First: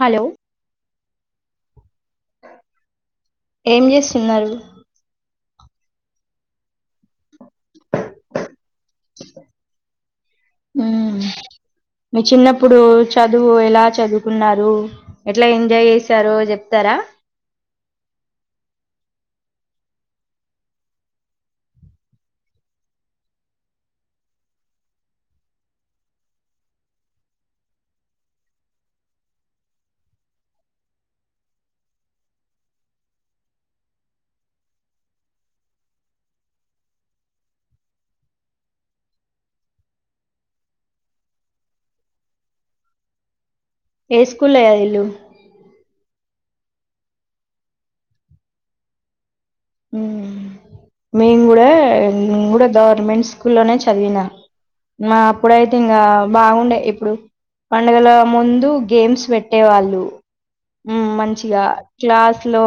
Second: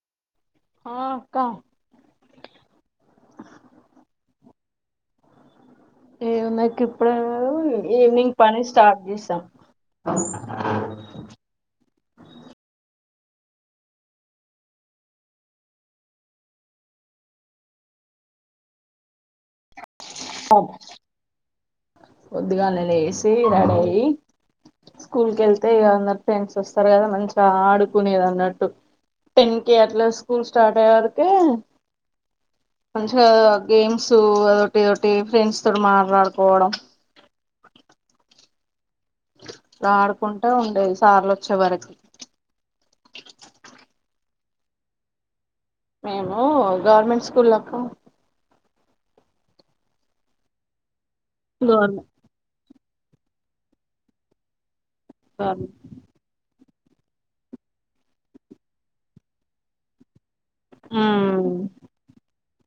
Hello ఆ అక్క ఏం చేస్తున్నారు? ఏ ఉన్నాయ్ కిప్పుడ ఈవినింగ్ పని స్టార్ట్ చేసాం మ్మ్. మీ చిన్నప్పుడు చదువు ఎలా చదువుకున్నారు, ఎట్లా ఎంజాయ్ చేసారో చెప్తారా? అబ్ పొద్దుగాల్ల లేసి రెడీయ్యి స్కూల్ కి వెళ్తే ఇగ అన్నట్టు ఫ్రెండ్స్ వస్తారు కదా మంచిగా ఆడుకునేది అన్నట్టు. టెన్ కే అట్లా స్కూల్ స్టార్ట్ అయ్య వరకె మంచిగా గేమ్స్ అదొటి ఏదొటి ఫ్రెండ్స్ తో మాట్లాడుకోవడం. రాడుకుంటే ఉండేది సార్లు వచ్చే వరకి ఏ స్కూల్ అయ్య ఇల్లుు మేము గవర్నమెంట్ స్కూళ్లకు మ్ మేమ్ గూడా గవర్నమెంట్ మేమ్ గూడా ద ఉమేన్స్ స్కూల్లో నే చదివన మా గవర్నమెంట్ అప్పుడుయితే ఇంగ బావుండే ఇప్పుడు పండుగల ముందు గేమ్స్ పెట్టేవాళ్ళు. మంచిగా క్లాస్ లో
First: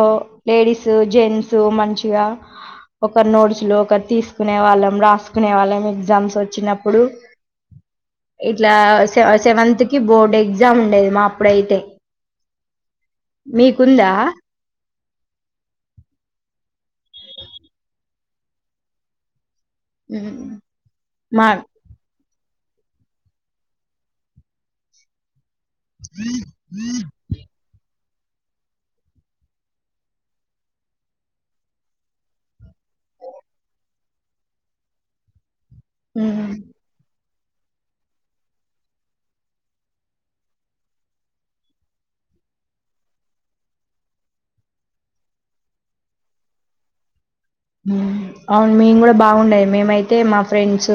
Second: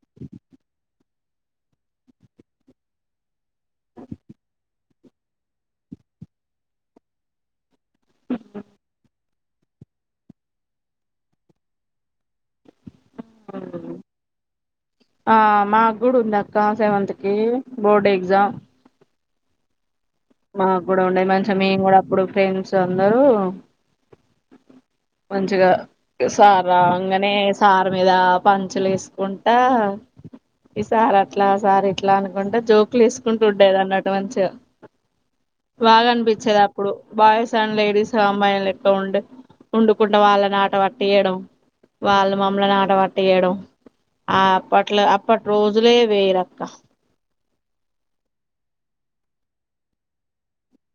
లేడీస్, జెంట్స్ మం చిగా ఒక నోడ్చ లో ఒక తీసుకునే వాళ్ళం రా సుకునేవాళ్ళం ఎగ్జామ్స్ వచ్చినప్పుడు ఇట్లా స సెవెంత్ కి బోర్డు ఎగ్జామ్ ఉండేది మా అప్పుడైతే మీకుందా? ఆ మా కూడా ఉందక్క సెవెంత్ కి బోర్డు ఎగ్జామ్ ఉమ్, మాకు కూడా ఉండది మా మంచిగా మేము కూడా అప్పుడు ఫ్రెండ్స్ అందరూ మంచిగా సార్ రాంగానే సార్ మీద పంచులు వేసుకుంటా ఈ సార్ అట్లా, ఆ సార్ ఇట్లా అనుకుంటే జోకులు వేసుకుంటూ ఉండేది అన్నటు మంచిగా బాగా ఉమ్, అనిపించేది అప్పుడు బాయ్స్ తన్ లేడీస్ అంబాయి లెక్క ఉండి వండుకుంటడా వాళ్ళని ఆట పట్టియడం వాళ్ళు మమ్మల్ని ఆటవాట్టీయడం ఆ అప్పట్లో అప్పటి రోజులే వేరక్క అవును మేము కూడా బావుండే మేమైతే మా ఫ్రెండ్స్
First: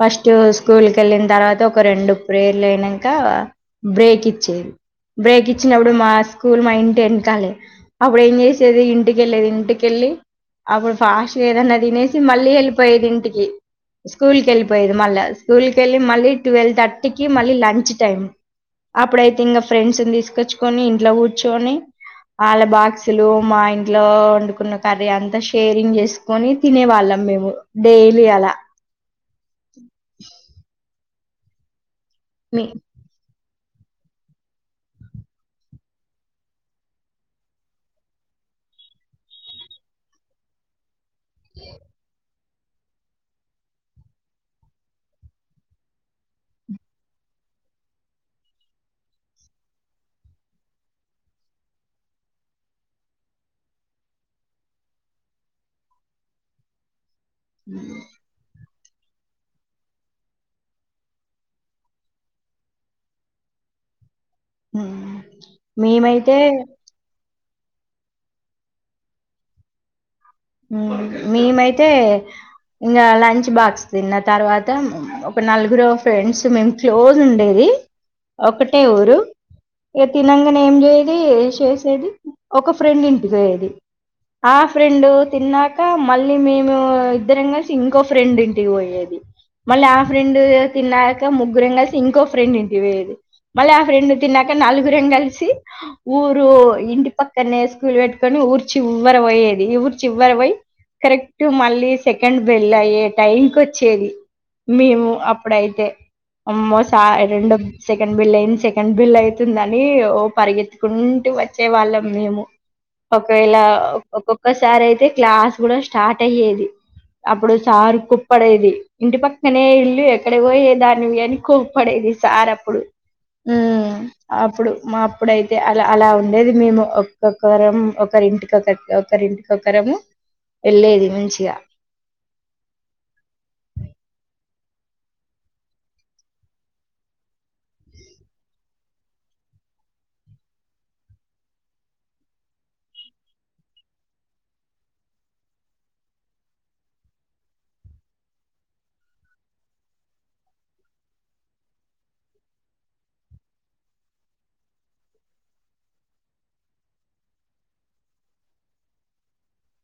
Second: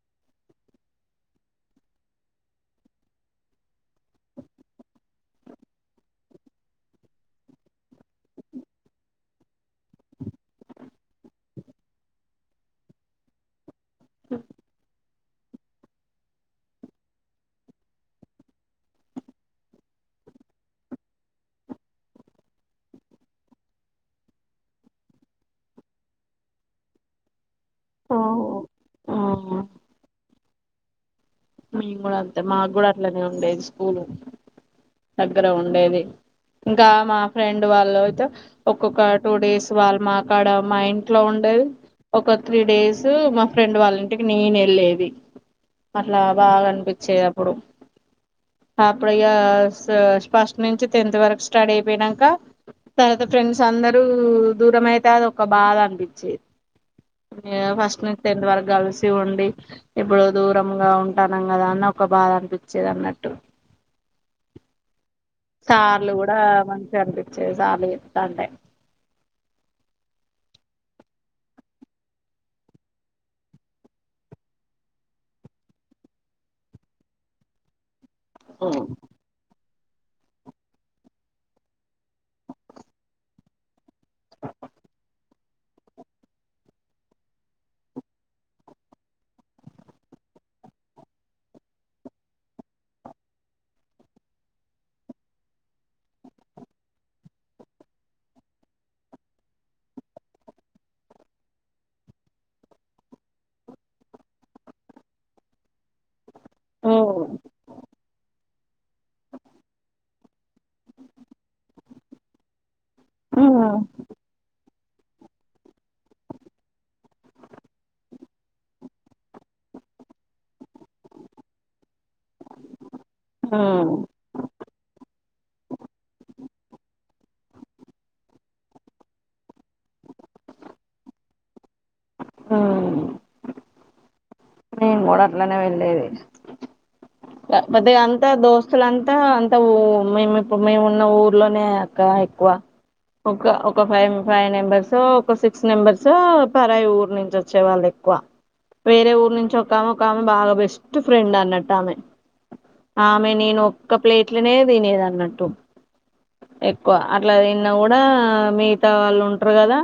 ఫస్ట్ స్కూల్ కి వెళ్ళిన తర్వాత ఒక రెండు ప్రేర్లు అయినాక బ్రేక్ ఇచ్చేది. బ్రేక్ ఇచ్చినప్పుడు మా స్కూల్ మా ఇంటి వెనకాలి అప్పుడు ఏం చేసేది ఇంటికెళ్ళేది ఇంటికె ళ్ళి అప్పుడు ఫాస్ట్గా ఏదన్నా తినేసి మళ్ళీ వెళ్ళిపోయేది ఇంటికి స్కూల్ కి వెళ్ళిపోయేది మళ్ళ స్కూల్ కి వెళ్ళి మళ్ళీ ట్వెల్వ్ థర్టీకి మళ్ళీ లంచ్ టైమ్ అప్పుడైతే ఇంకా ఫ్రెండ్స్ని తీసుకొచ్చుకొని ఇంట్లో కూర్చుని వాళ్ళ బాక్సులు మా ఇంట్లో వండుకున్న కర్రీ అంతా కేరింగ్ చేసుకొని తినే వాళ్ళం మేము డైలీ ఓహో అలా ఆ మేము కూడా అంతే మీ మాకు కూడా అట్లనే ఉండేది స్కూల్. దగ్గర ఉండేది. ఇంకా మా ఫ్రెండ్ వాళ్ళు అయితే ఒక్కొక్క టూ డేస్ వాళ్ళు మాకాడ మా ఇం అట్ల ఉండేది ఒక త్రీ డేస్ మా ఫ్రెండ్ వాళ్ళ ఇంటికి నేను వెళ్ళేది అలా బాగ అనిపించేది అప్పుడు అప్పుడు ఇగ ఫస్ట్ నుంచి టెన్త్ వరకు స్టడీ అయిపోయినంక తర్వాత ఫ్రెండ్స్ అందరూ దూరం అయితే అది ఒక బాధ అనిపించేది ఫస్ట్ నుంచి టెన్త్ వరకు కలిసి ఉండి ఇప్పుడు దూరం దూరంగా ఉంటానం కదా అని ఒక బాధ అనిపించేది అన్నట్టు హ సార్లు కూడా మంచిగ అనిపి సార్లు చెప్తా ఉంటే మేమైతే ఇంగ లంచ్ బాక్స్ తిన్న తర్వాత ఒక నలుగురు ఫ్రెండ్స్ మేము క్లోజ్ ఉండేది ఒకటే ఉమ్, ఊరు ఇక తినంగానే ఏం చేయేది చేసేది ఒక ఫ్రెండ్ ఇంటికి పోయేది ఆ ఫ్రెండ్ తిన్నాక మళ్ళీ మేము ఇద్దరం కలిసి ఇంగో ఫ్రెండ్ ఇంటికి పోయేది మళ్ళీ ఆ ఫ్రెండ్ తిన్నాక ముగ్గురం కలిసి ఇంకో ఫ్రెండ్ ఇంటి పోయేది మళ్ళీ ఆ ఫ్రెండ్ తిన్నాక నలుగురం కలిసి ఊరు ఇంటి పక్కనే స్కూల్ పెట్టుకొని ఊరు చివర పోయేది ఎవరు చివరి పోయి కరెక్ట్ మళ్ళీ సెకండ్ బెళ్ అయ్యే టైంకి వచ్చేది మేము అప్పుడైతే అమ్మో ఉమ్, రెండో సెకండ్ బిల్లయి సెకం బిల్ అయితుందని ఓ పరిగెత్తుకుంటూ వచ్చే వాళ్ళం మేము ఒకవేళ ఉమ్, ఒక్కొక్కసారి అయితే క్లాస్ కూడా స్టార్ట్ అయ్యేది అప్పుడు సారు కుప్పడేది ఇంటి పక్కనే ఇల్లు ఎక్కడ పోయే దానివి అని కోప్పడేది సార్ అప్పుడు ఉమ్, ఊమ్ అప్పుడు మా అప్పుడైతే అల అలా ఉండేది మేము ఒక్కొక్కరం ఒకరి ఇంటికి ఒకరింటి ఒక్కొక్కరము వెళ్ళేది మంచిగా ఆ నేను కూడా అట్లనే వెళ్లేది కాకపోతే అంతా దోస్తులంతా అంతా ఊ మేముప్పుడు మేము ఉన్న ఊర్లోనే అక్క ఎక్కువ ఒక ఒక ఫైవ్ ఫైవ్ నెంబర్స్ ఒక సిక్స్ నెంబర్సో పరాయి ఊర్ నుంచి వచ్చే వాళ్లు ఎక్కువ వేరే ఊరు నుంచి ఒక ఆమె ఒక ఆమె బాగా బెస్ట్ ఫ్రెండ్ అన్నట్టు ఆమె ఆమె నేను ఒక్క ప్లేట్లనే తినేది అన్నట్టు ఎక్కువ అట్లా తిన్న కూడా మిగతా వాళ్ళు ఉంటరు కదా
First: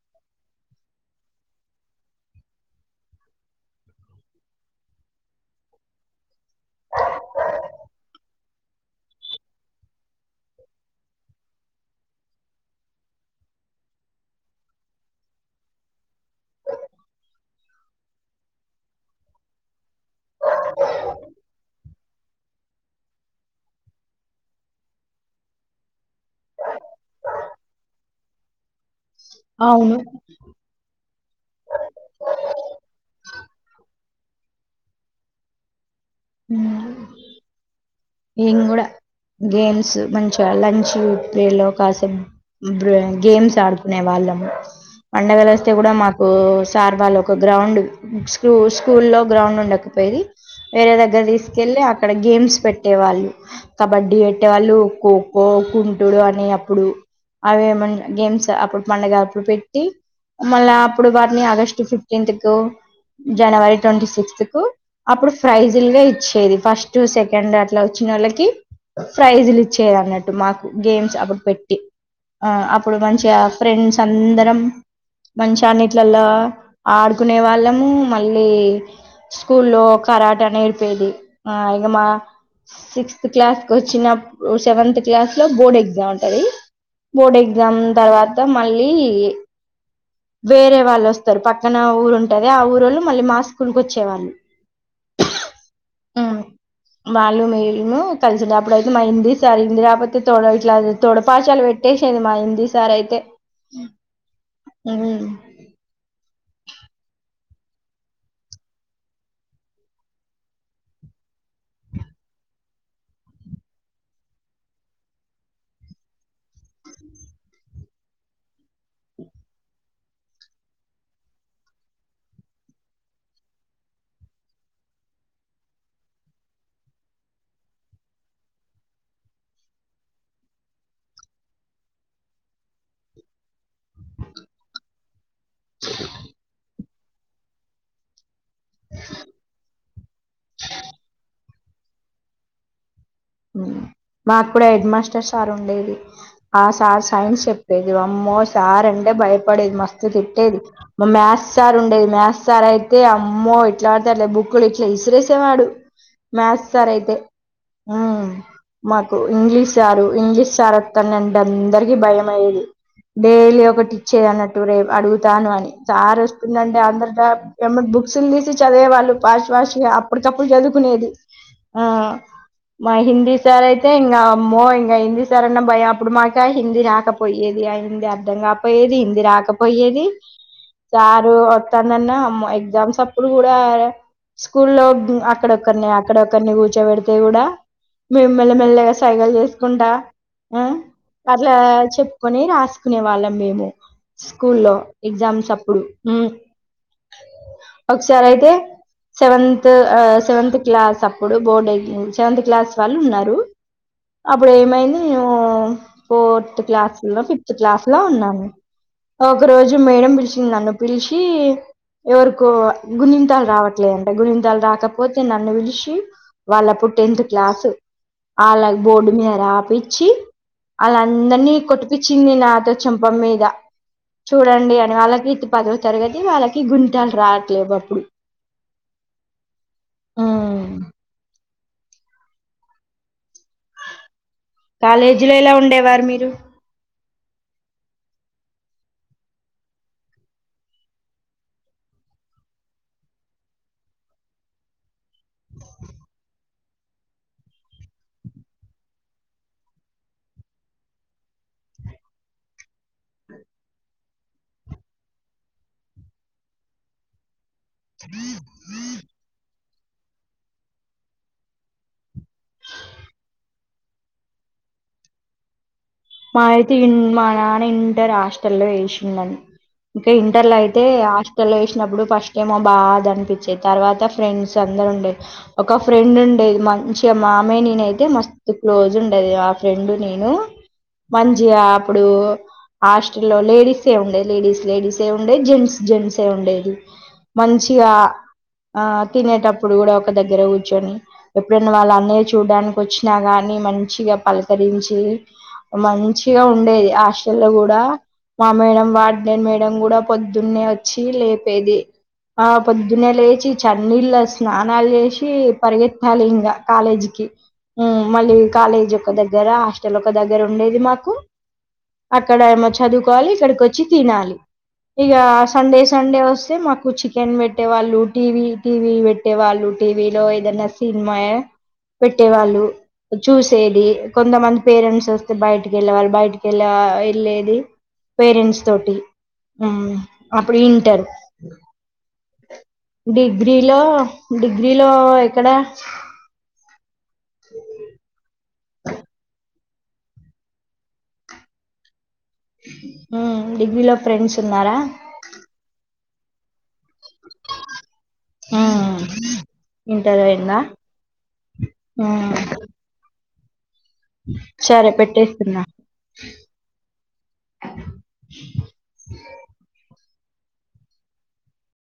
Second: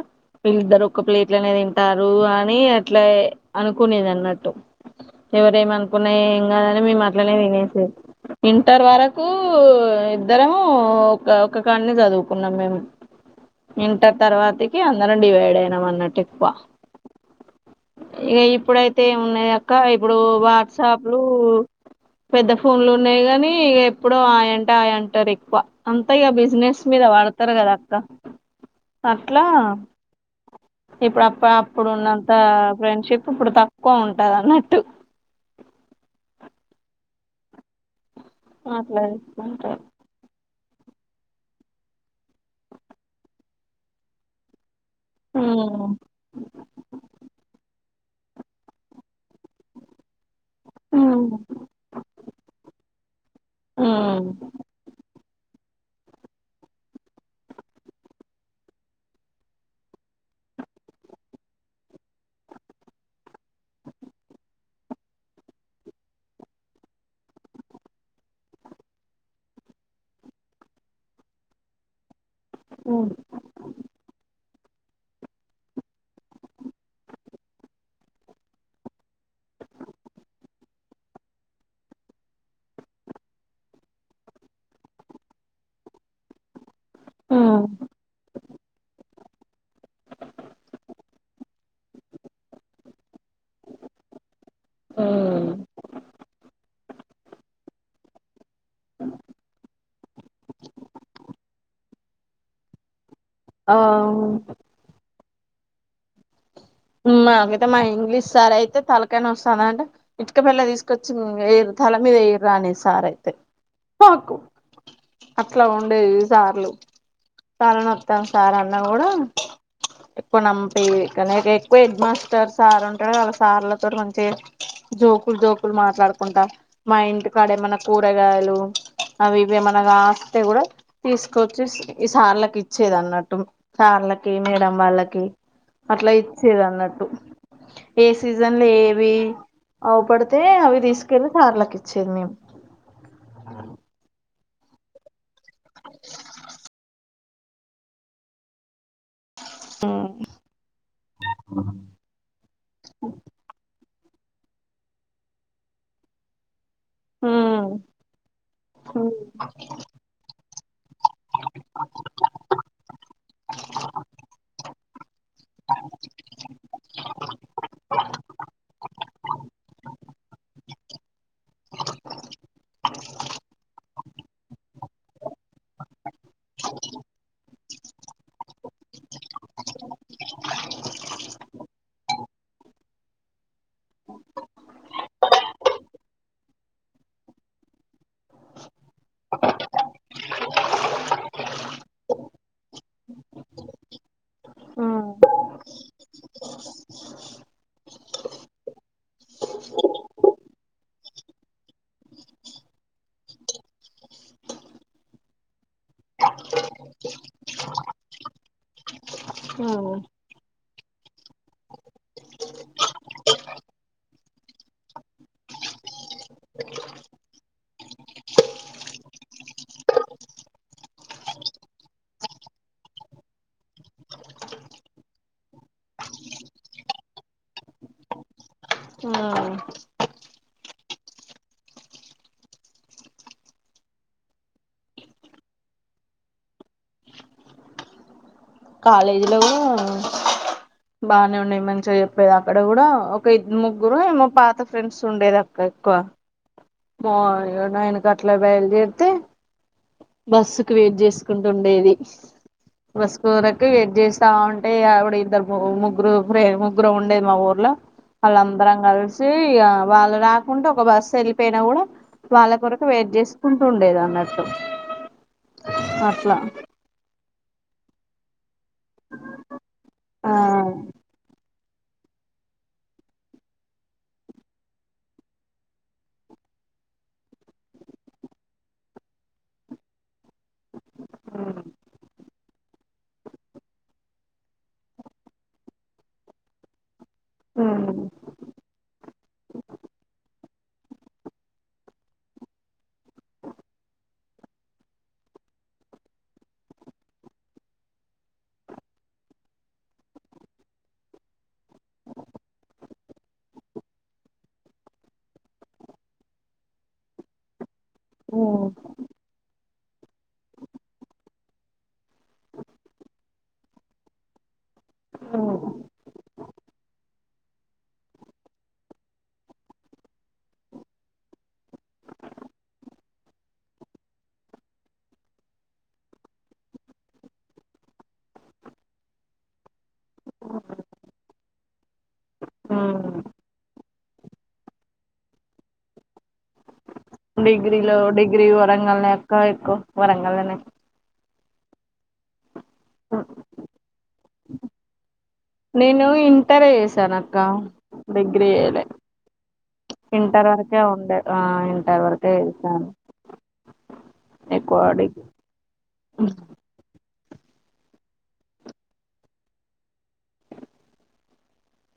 వీళ్ళిద్దరు ఒక ప్లేట్లోనే తింటారు అని అట్లా అనుకునేది అన్నట్టు ఎవరు ఏమి అనుకున్న ఏం కాదని మేము అట్లనే తినేసేది ఇంటర్ వరకు ఇద్దరం ఒక ఒకకాన్నే చదువుకున్నాం మేము ఇంటర్ తర్వాతకి అందరం డివైడ్ అయినాం అన్నట్టు ఎక్కువ ఇగ ఇప్పుడైతే ఏమున్నయి అక్క ఇప్పుడు వాట్సాప్లు పెద్ద ఫోన్లు ఉన్నాయి గానీ ఎప్పుడో హాయ్ అంటే హాయ్ అంటారు ఎక్కువ అంతా ఇగ బిజినెస్ మీద వాడ ఉంటరు కదా అక్క అట్లా అవును ఇప్పుడు అ అప్పుడు ఉన్నంత ఫ్రెండ్షిప్ ఇప్పుడు తక్కువ ఉం ఉంటాది అన్నట్టు ఉ ఏం కూడా అట్లా చేసుకుంటారు గేమ్స్ మంచి లంచ్ పిరిడ్ లో కాస గేమ్స్ ఆడుకునే వాళ్ళము పండగలు వస్తే కూడా ఉమ్ మాకు సార్ వాళ్లు ఒక గ్రౌండ్ స్కూ స్కూల్లో గ్రౌండ్ ఉండకపోయిది వేరే దగ్గర ఉమ్ తీసుకెళ్లి అక్కడ గేమ్స్ పెట్ పెట్టే వాళ్ళు కబడ్డీ ఉమ్ పెట్టే వాళ్ళు కోకో పోకుంటుడు అనే అప్పుడు అవి ఏమన్నా గేమ్స్ అప్పుడు పండగ అప్పుడు పెట్టి మళ్ళా అప్పుడు వారిని ఆగస్టు ఫిఫ్టీన్త్ కో జనవరి ట్వంటీ సిక్స్త్ కు అప్పుడు ప్రైజుల్గా ఇచ్చేది ఫస్ట్ సెకండ్ అట్లా వచ్చినోళ్ళకి ప్రైజ్లు ఇచ్చేరు అన్నట్టు మాకు గేమ్స్ అప్పుడు పెట్టి ఆ అప్పుడు ఉమ్ మంచిగా ఫ్రెండ్స్ అందరం మంచ అన్నిట్లల్లో ఆడుకునే వాళ్ళం మళ్ళీ స్కూల్లో కరాట నేర్పేది ఆ ఇక మా సిక్స్త్ క్లాస్ కొచ్చినప్పుడు సెవెంత్ క్లాస్ లో బోర్డ్ ఎగ్జామ్ ఉంటది బోర్డు ఉమ్, ఎగ్జామ్ తర్వాత మళ్ళీ వేరే వాళ్ళు వస్తారు పక్క పక్కన ఊరు ఉంటది ఆ ఊరుళ్ళు మళ్ళీ మా స్కూల్కి వచ్చేవాళ్ళు ఆ వాళ్లు మేము కలసిదాం అప్పుడైతే మా హిందీ సార్ హిందీ రాకపోతే తోడ ఇట్లా తొడ పాశాలు పెట్టేసేది మా హిందీ సార్ అయితే ఆ అయితే మా ఇంగ్లీష్ సార్ అయితే తలకై నోస్తాందంటే ఇటుక పిళ్ల తీసుకొచ్చి తల మీద వేయిర్రా సార్ అయితే పాకు అట్లా ఉండేవి సార్లు తల నోత్తంది సార్ అన్న కూడా ఎప్పుడు నంపి కానీ హెడ్ మాస్టర్ సార్ ఉంటాడు వాళ్ళ సార్లతోటి మంచి జోకులు జోకులు మాట్లాడుకుంటా మా ఇంటి కాడ ఏమన్నా కూరగాయలు అవి ఇవేమన్నా కాస్తే కూడా తీసుకొచ్చి ఈ సార్లకి ఇచ్చేది అన్నట్టు సార్ కి మేడం వాళ్ళకి అట్లా ఇచ్చేదన్నట్టు సీజన్లు ఏవి అవు పడితే అవి తీసుకెళ్లి సార్లకిస్ ఇచ్చేది మేం మాక్కుడా హెడ్ మాస్టర్ సార్ ఉండేది ఆ సార్ సైన్స్ చెప్పేది వామ్మో సార్ అంటే భయప పడేది మస్తు ఉమ్ తిట్టేది మా మ్యాథ్స్ సార్ ఉండేది మ్యాథ్స్ సార్ అయితే అమ్మో ఎట్లా ఆడితే అట్లా బుక్లు ఇట్లా విసిరేసేవాడు మ్యాథ్స్ సార్ అయితే ఉ ఉమ్ మాకు ఇంగ్లీష్ సారు ఇంగ్లీష్ సారోత్తన్నడంటీ అందరికి భయం అయ్యేది డైలీ ఒకటి ఇచ్చేది అన్నట్టు రేపు అడుగు రాను అని సార్ వస్తుండంటే అందరిట ఎమ్మా బుక్స్లు తీసి చదివేవాళ్ళు పాస్ట్ పాస్ట్ గా అప్పటి తప్పులు చదువుకునేది ఆ మా హిందీ సార్ అయితే ఇంగ అమ్మో ఇంగా హిందీ సార్ అన్న భయం అప్పుడు మాక హిందీ రాకపోయేది ఆ హిందీ అర్ధం కాకపోయేది హింది రాకపోయేది సారు వత్తానన్నా అమ్మో ఎగ్జామ్స్ అప్పుడు కూడా స్కూల్లో అక్కడొక్కరిని అక్కడొక్కరిని కూర్చోబెడితే కూడా మేము మెల్లమెల్లగా సైగలు చేసుకుంటా ఆ అట్లా చెప్పుకొని రాసుకునే వాళ్ళం మేము స్కూల్లో ఉమ్ ఎగ్జామ్స్ అప్పుడు ఒకసారి అయితే సెవెంత్ అ సెవెంత్ క్లాసప్పుడు బోర్డెగ్ సెవెంత్ క్లాస్ వాళ్ళున్నారు అబ్బడేమైంది నేనూ ఫోర్త్ క్లాస్లొనొ ఫిఫ్త్ క్లాస్లొ ఉన్నాను. ఒకరోజు ఉమ్ మేడం బిల్షింద్ నన్ను పిల్షి ఎవర్కో గుణింతాల్ రావట్లేదంట గుణింతాల్ రాకపోతే నన్ను పిల్షి వాళ్ళప్పుడు టెన్త్ క్లాసు ఆళ్లక్ బోర్డు మీద రాపిచ్చి ఆల్లందర్నీ కొట్టిపిచ్చింది నాతో చెంప మీద చూడండి అని వాళ్ళకీత్ పదో తరగతి వాళ్ళకి గుణింతాల్ రావట్లేవప్పుడు ఊమ్ ఊమ్ కాలేజ్లొ ఎలా ఉండేవారు మీరు కాలేజ్లొ గుడా బాగానే ఉండేది మంచిగ చెప్పేదక్కడ గుడా ఒక ఇద్ ముగ్గురో ఏమొ పాత ఫ్రెండ్సుండేదక్క ఎక్కువ మో యొ నైనకట్ల బయల్దేర్తె బస్సుకు వెయ్ట్ జేస్కుంటుండేది బస్ కోరకు వెయ్ట్ జేస్తా ఉంటె ఇగ అబుడు ఇద్దరు పో ముగ్గురు ఫ్రే ముగ్గురముండే మ ఊర్ లొ అళ్ళందరం గల్సీ ఇగ వాళ్ళు రాకుంటె ఒక బస్సెళ్ళిపెయ్న గుడ వాళ్ళ కొరకు వెయ్ట్ జేస్కుంటు ఉండేదాన్నట్ ట్టు మాఐతీ విన్ మా నాన ఇంటర్ హాస్టల్లొ వేషిన్నన్ ఇంక ఆ ఇంటర్లైతె ఆశ్ టల్లొ యేష్నబ్బుడు ఫస్టైమొ బాదన్పించె తర్వాత ఫ్రెండ్సందరుండె ఒక ఫ్రెండున్ ఉండేది మంచిగా మామె నీనైతే మస్తు క్లోజుండెది ఆ ఫ్రెండ్ నేను ఉమ్ మంచిగా అప్పుడూ ఆస్టల్లో లేడీస్సే ఉండేది లేడీస్ లేడీసే ఉండేద్ జెంట్స్ జెంట్సే ఉండేది. మంచిగా ఉమ్ ఆ తినేటప్పుడు గుడా ఒక దగ్గరె గుచ్చోని ఎప్పుడైనా వాళ్ళన్నయ్య చూడ్డానికొచ్చినా గాన్ ని మంచిగా పల్కరించి మంచిగ ఉండేది ఆస్టల్లొ గుడా మా మేడం వార్డెన్ మేడం గుడా పొద్దున్నే వచ్చి లేపేది ఆ పొద్దున్నె లేచి చన్నీళ్ళ స్నానాల్ జేషి పరిగెత్తాలి ఇంగ కాలేజ్కి ఊమ్ మళ్ళి కాలేజొక దగ్గర ఆస్టలొక దగ్గరుండేది మాకు అక్కడేమొ చదువ్కోవాలి ఇక్కడికొచ్చి తినాలి ఇగా ఉమ్ సండే సండె వొస్తె మాకు చికెన్ పెట్టేవాళ్ళు టీవీ టీవీ పెట్టేవాళ్ళు టీవీలొ ఏదన్న సిన్మయా పెట్టేవాళ్ళు చూసేది కొంతమంది పేరెంట్సొస్ త్ బైటికెళ్ళేవాల్ బైటికెళ్ళా వెళ్ళేది పేరెంట్స్ తోటి ఊమ్ అప్పుడు ఇంటరు ఉమ్ డిగ్రీలో డిగ్రీలో ఎక్కడా డిగ్రీలొ డిగ్రీ వరంగల్నె అక్క ఎక్కు వరంగల్లనె ఊమ్ డిగ్రీలో ఫ్రెండ్సున్నార నేను ఇంటర్ జేసానక్క డిగ్రీ జెయ్లే ఉమ్, ఇంటర్ వర్కే ఉండె ఆ ఇంటర్ వర్కే జేసాను చరె పెట్టేస్తున్న